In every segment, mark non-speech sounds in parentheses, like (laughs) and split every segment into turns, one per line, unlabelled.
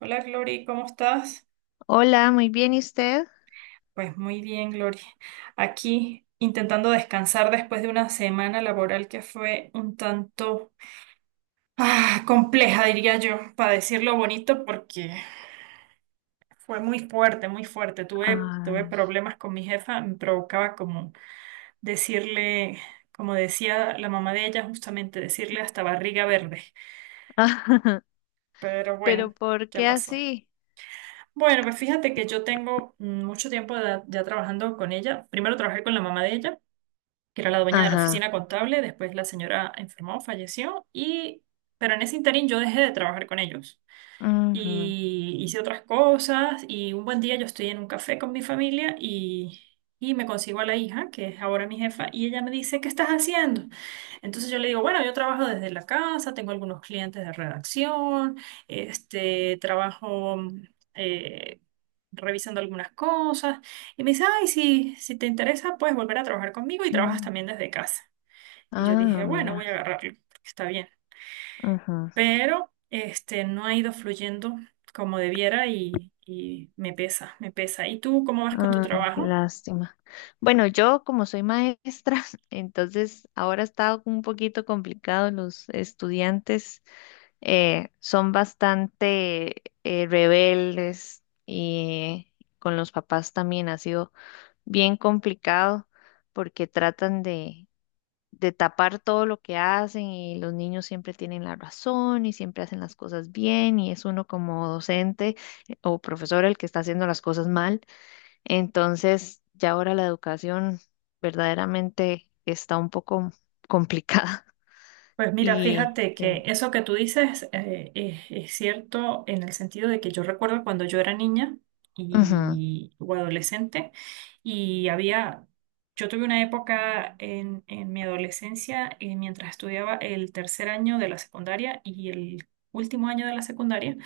Hola, Glory, ¿cómo estás?
Hola, muy bien, ¿y usted?
Pues muy bien, Glory. Aquí intentando descansar después de una semana laboral que fue un tanto compleja, diría yo, para decirlo bonito, porque fue muy fuerte, muy fuerte. Tuve
Ay,
problemas con mi jefa, me provocaba como decirle, como decía la mamá de ella, justamente decirle hasta barriga verde.
(laughs)
Pero bueno,
pero ¿por
ya
qué
pasó.
así?
Bueno, pues fíjate que yo tengo mucho tiempo ya trabajando con ella. Primero trabajé con la mamá de ella, que era la dueña de la
Ajá.
oficina contable. Después la señora enfermó, falleció, y, pero en ese interín yo dejé de trabajar con ellos
Ujú.
y hice otras cosas, y un buen día yo estoy en un café con mi familia y, me consigo a la hija, que es ahora mi jefa, y ella me dice, ¿qué estás haciendo? Entonces yo le digo, bueno, yo trabajo desde la casa, tengo algunos clientes de redacción, este, trabajo eh, revisando algunas cosas, y me dice, ay, si te interesa, puedes volver a trabajar conmigo y trabajas
Mm.
también desde casa. Y yo dije,
Ah,
bueno, voy
mira.
a agarrarlo, porque está bien,
Ujú.
pero este, no ha ido fluyendo como debiera y me pesa, me pesa. ¿Y tú cómo vas con tu
Ay, qué
trabajo?
lástima. Bueno, yo como soy maestra, (laughs) entonces ahora está un poquito complicado. Los estudiantes son bastante rebeldes y con los papás también ha sido bien complicado porque tratan de tapar todo lo que hacen y los niños siempre tienen la razón y siempre hacen las cosas bien y es uno como docente o profesor el que está haciendo las cosas mal. Entonces, ya ahora la educación verdaderamente está un poco complicada. (laughs)
Pues mira,
Y
fíjate que
sí.
eso que tú dices es cierto, en el sentido de que yo recuerdo cuando yo era niña
Ujú,
y, o adolescente, y había, yo tuve una época en mi adolescencia, mientras estudiaba el tercer año de la secundaria y el último año de la secundaria,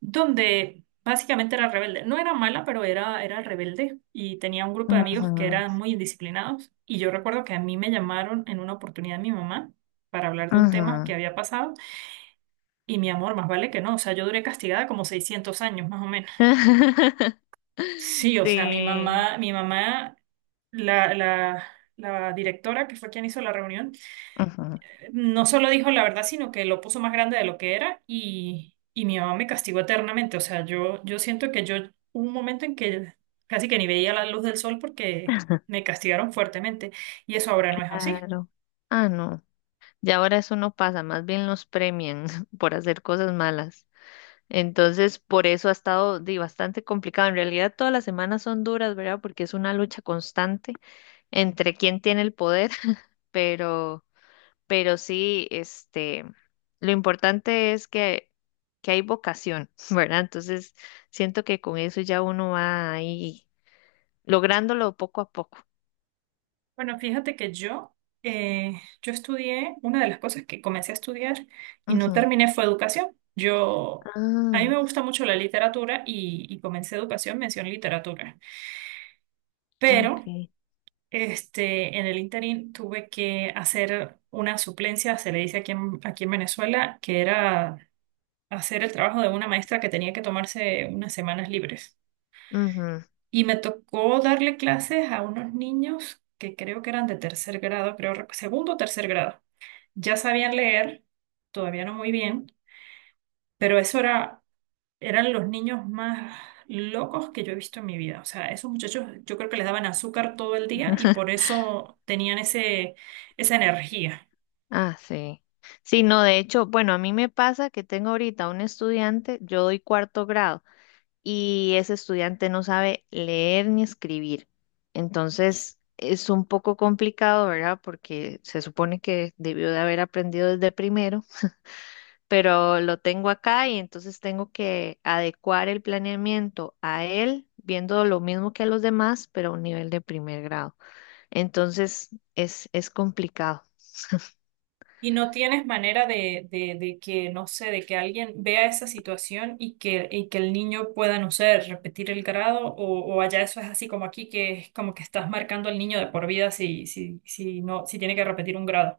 donde básicamente era rebelde. No era mala, pero era, era rebelde, y tenía un grupo de amigos que
ujú,
eran muy indisciplinados, y yo recuerdo que a mí me llamaron en una oportunidad mi mamá para hablar de un tema
ujú.
que había pasado, y mi amor, más vale que no, o sea, yo duré castigada como 600 años más o menos.
(laughs)
Sí, o sea,
Sí.
mi mamá, la, la, la directora, que fue quien hizo la reunión,
Ujú.
no solo dijo la verdad, sino que lo puso más grande de lo que era, y, mi mamá me castigó eternamente, o sea, yo siento que yo, hubo un momento en que casi que ni veía la luz del sol porque me castigaron fuertemente, y eso ahora no es así.
Claro. Ah, no. Ya ahora eso no pasa, más bien los premian (laughs) por hacer cosas malas. Entonces, por eso ha estado bastante complicado. En realidad, todas las semanas son duras, ¿verdad? Porque es una lucha constante entre quién tiene el poder, (laughs) pero, pero sí, este, lo importante es que hay vocación, (laughs) ¿verdad? Entonces, siento que con eso ya uno va ahí lográndolo poco a poco.
Bueno, fíjate que eh, yo estudié, una de las cosas que comencé a estudiar y no
Ujú.
terminé fue educación. Yo, a mí
Ah,
me gusta mucho la literatura y, comencé educación, mención literatura.
ok.
Pero este, en el interín tuve que hacer una suplencia, se le dice aquí en Venezuela, que era hacer el trabajo de una maestra que tenía que tomarse unas semanas libres.
Ujú.
Y me tocó darle clases a unos niños que creo que eran de tercer grado, creo, segundo o tercer grado. Ya sabían leer, todavía no muy bien, pero eran los niños más locos que yo he visto en mi vida. O sea, esos muchachos, yo creo que les daban azúcar todo el día y por eso tenían esa energía.
Ah, sí. Sí, no, de hecho, bueno, a mí me pasa que tengo ahorita un estudiante, yo doy cuarto grado. Y ese estudiante no sabe leer ni escribir. Entonces, es un poco complicado, ¿verdad? Porque se supone que debió de haber aprendido desde primero, pero lo tengo acá y entonces tengo que adecuar el planeamiento a él, viendo lo mismo que a los demás, pero a un nivel de primer grado. Entonces, es complicado.
¿Y no tienes manera de que, no sé, de que alguien vea esa situación y que el niño pueda, no sé, repetir el grado? O, o allá eso es así como aquí, que es como que estás marcando al niño de por vida si, si, si, no, si tiene que repetir un grado.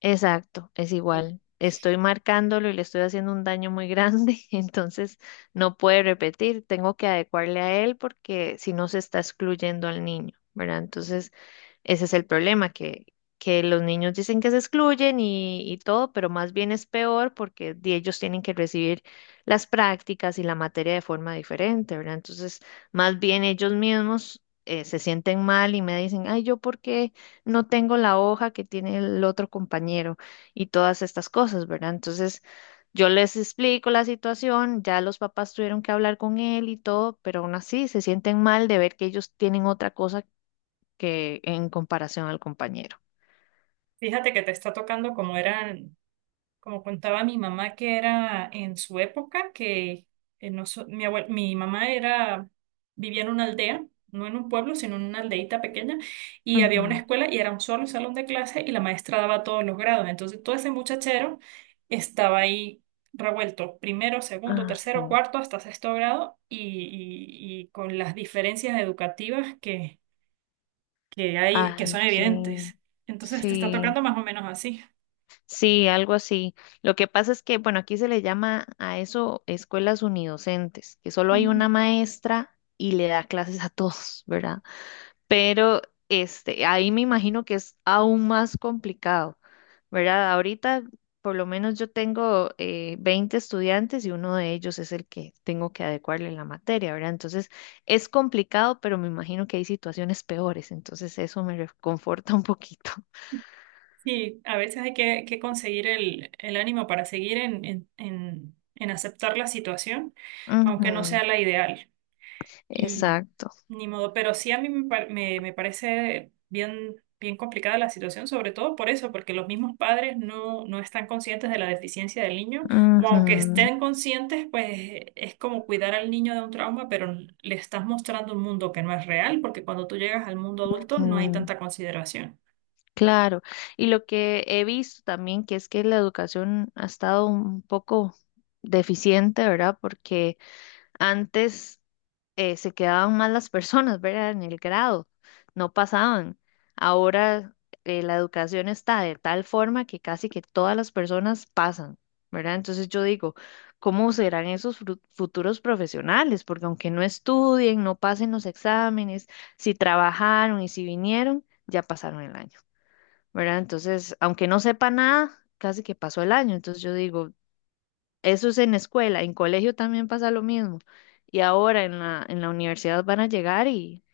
Exacto, es igual. Estoy marcándolo y le estoy haciendo un daño muy grande, (laughs) entonces no puede repetir. Tengo que adecuarle a él porque si no se está excluyendo al niño, ¿verdad? Entonces... Ese es el problema, que los niños dicen que se excluyen y todo, pero más bien es peor porque ellos tienen que recibir las prácticas y la materia de forma diferente, ¿verdad? Entonces, más bien ellos mismos se sienten mal y me dicen, ay, ¿yo por qué no tengo la hoja que tiene el otro compañero? Y todas estas cosas, ¿verdad? Entonces... Yo les explico la situación, ya los papás tuvieron que hablar con él y todo, pero aún así se sienten mal de ver que ellos tienen otra cosa que en comparación al compañero.
Fíjate que te está tocando como eran, como contaba mi mamá que era en su época, que mi mamá vivía en una aldea, no en un pueblo, sino en una aldeita pequeña, y había una
Ujú.
escuela y era un solo salón de clase, y la maestra daba todos los grados. Entonces, todo ese muchachero estaba ahí revuelto, primero, segundo,
Ah, sí.
tercero, cuarto, hasta sexto grado, y con las diferencias educativas que hay, que son
Ay, sí,
evidentes. Entonces te está
sí,
tocando más o menos así.
sí, algo así. Lo que pasa es que, bueno, aquí se le llama a eso escuelas unidocentes, que solo hay
Mm.
una maestra y le da clases a todos, ¿verdad? Pero este, ahí me imagino que es aún más complicado, ¿verdad? Ahorita por lo menos yo tengo 20 estudiantes y uno de ellos es el que tengo que adecuarle la materia, ¿verdad? Entonces es complicado, pero me imagino que hay situaciones peores, entonces eso me reconforta un poquito.
Sí, a veces hay que conseguir el ánimo para seguir en aceptar la situación, aunque no
Ujú,
sea la ideal. Y
exacto.
ni modo, pero sí a mí me parece bien, bien complicada la situación, sobre todo por eso, porque los mismos padres no, no están conscientes de la deficiencia del niño, o aunque
Ujú,
estén conscientes, pues es como cuidar al niño de un trauma, pero le estás mostrando un mundo que no es real, porque cuando tú llegas al mundo adulto no hay
ujú,
tanta consideración.
claro. Y lo que he visto también que es que la educación ha estado un poco deficiente, ¿verdad? Porque antes se quedaban mal las personas, ¿verdad? En el grado, no pasaban. Ahora la educación está de tal forma que casi que todas las personas pasan, ¿verdad? Entonces yo digo, ¿cómo serán esos futuros profesionales? Porque aunque no estudien, no pasen los exámenes, si trabajaron y si vinieron, ya pasaron el año, ¿verdad? Entonces, aunque no sepa nada, casi que pasó el año. Entonces yo digo, eso es en escuela, en colegio también pasa lo mismo. Y ahora en la universidad van a llegar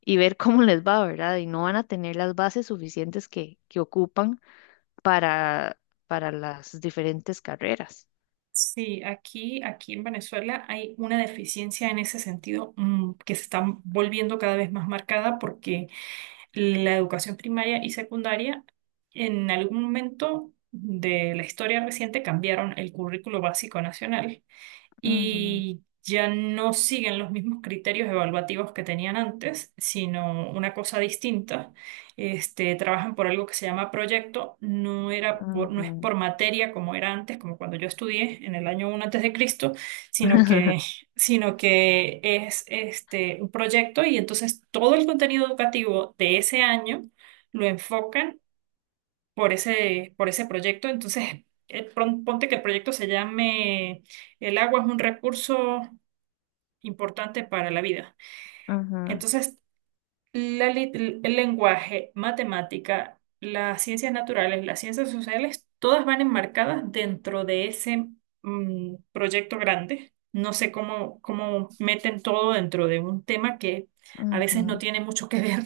y ver cómo les va, ¿verdad? Y no van a tener las bases suficientes que ocupan para, para las diferentes carreras.
Sí, aquí, aquí en Venezuela hay una deficiencia en ese sentido, que se está volviendo cada vez más marcada, porque la educación primaria y secundaria, en algún momento de la historia reciente, cambiaron el currículo básico nacional,
Ujú,
y ya no siguen los mismos criterios evaluativos que tenían antes, sino una cosa distinta. Este, trabajan por algo que se llama proyecto. No era por, no es
ujú,
por materia como era antes, como cuando yo estudié en el año uno antes de Cristo, sino que,
(laughs)
sino que es, este, un proyecto, y entonces todo el contenido educativo de ese año lo enfocan por ese proyecto. Entonces, ponte que el proyecto se llame "El agua es un recurso importante para la vida".
ujú,
Entonces, el lenguaje, matemática, las ciencias naturales, las ciencias sociales, todas van enmarcadas dentro de ese proyecto grande. No sé cómo meten todo dentro de un tema que a veces no
ujú,
tiene mucho que ver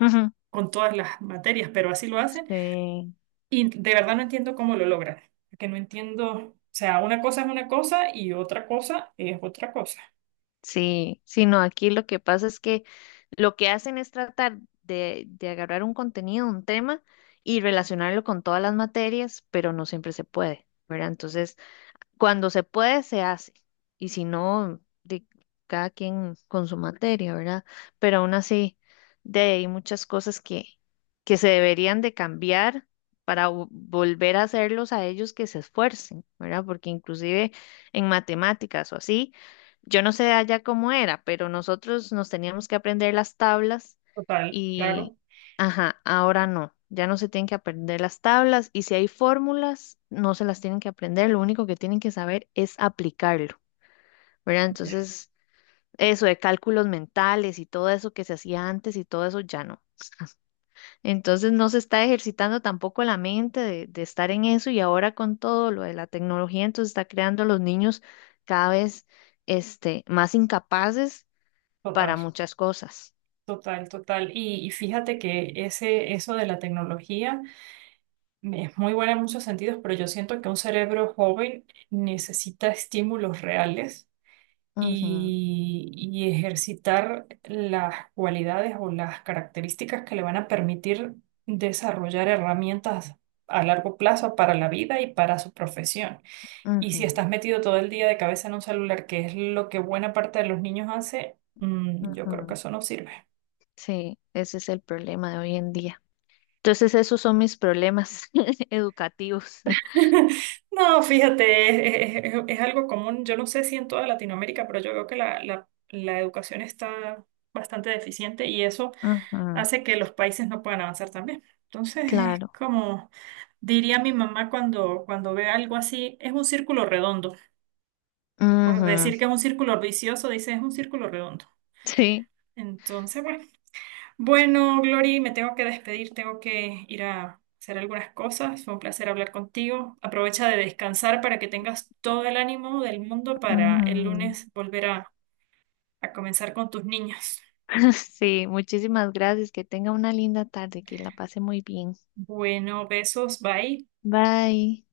ujú.
con todas las materias, pero así lo hacen.
Sí.
Y de verdad no entiendo cómo lo logran, porque no entiendo, o sea, una cosa es una cosa y otra cosa es otra cosa.
Sí, sí, no, aquí lo que pasa es que lo que hacen es tratar de agarrar un contenido, un tema y relacionarlo con todas las materias, pero no siempre se puede, ¿verdad? Entonces, cuando se puede, se hace. Y si no, de cada quien con su materia, ¿verdad? Pero aún así, de ahí hay muchas cosas que se deberían de cambiar para volver a hacerlos a ellos que se esfuercen, ¿verdad? Porque inclusive en matemáticas o así, yo no sé allá cómo era, pero nosotros nos teníamos que aprender las tablas.
Total, claro,
Ajá, ahora no, ya no se tienen que aprender las tablas y si hay fórmulas, no se las tienen que aprender, lo único que tienen que saber es aplicarlo, ¿verdad?
ya,
Entonces, eso de cálculos mentales y todo eso que se hacía antes y todo eso ya no. Entonces, no se está ejercitando tampoco la mente de estar en eso y ahora con todo lo de la tecnología, entonces está creando a los niños cada vez este, más incapaces
total,
para muchas cosas.
total, total. Y fíjate que eso de la tecnología es muy buena en muchos sentidos, pero yo siento que un cerebro joven necesita estímulos reales
Ujú,
y ejercitar las cualidades o las características que le van a permitir desarrollar herramientas a largo plazo para la vida y para su profesión. Y si
ujú,
estás metido todo el día de cabeza en un celular, que es lo que buena parte de los niños hace, mm, yo creo que
ujú.
eso no sirve.
Sí, ese es el problema de hoy en día. Entonces, esos son mis problemas (laughs) educativos.
(laughs) No, fíjate, es algo común. Yo no sé si en toda Latinoamérica, pero yo veo que la educación está bastante deficiente, y eso
Ujú,
hace que los países no puedan avanzar también. Entonces es
claro.
como diría mi mamá cuando, ve algo así, es un círculo redondo. Por decir que
Ujú,
es un círculo vicioso, dice es un círculo redondo.
sí.
Entonces, bueno, bueno, Glory, me tengo que despedir, tengo que ir a hacer algunas cosas. Fue un placer hablar contigo. Aprovecha de descansar para que tengas todo el ánimo del mundo para el
Ujú.
lunes volver a comenzar con tus niños.
(laughs) Sí, muchísimas gracias. Que tenga una linda tarde, que la pase muy bien.
Bueno, besos, bye.
Bye.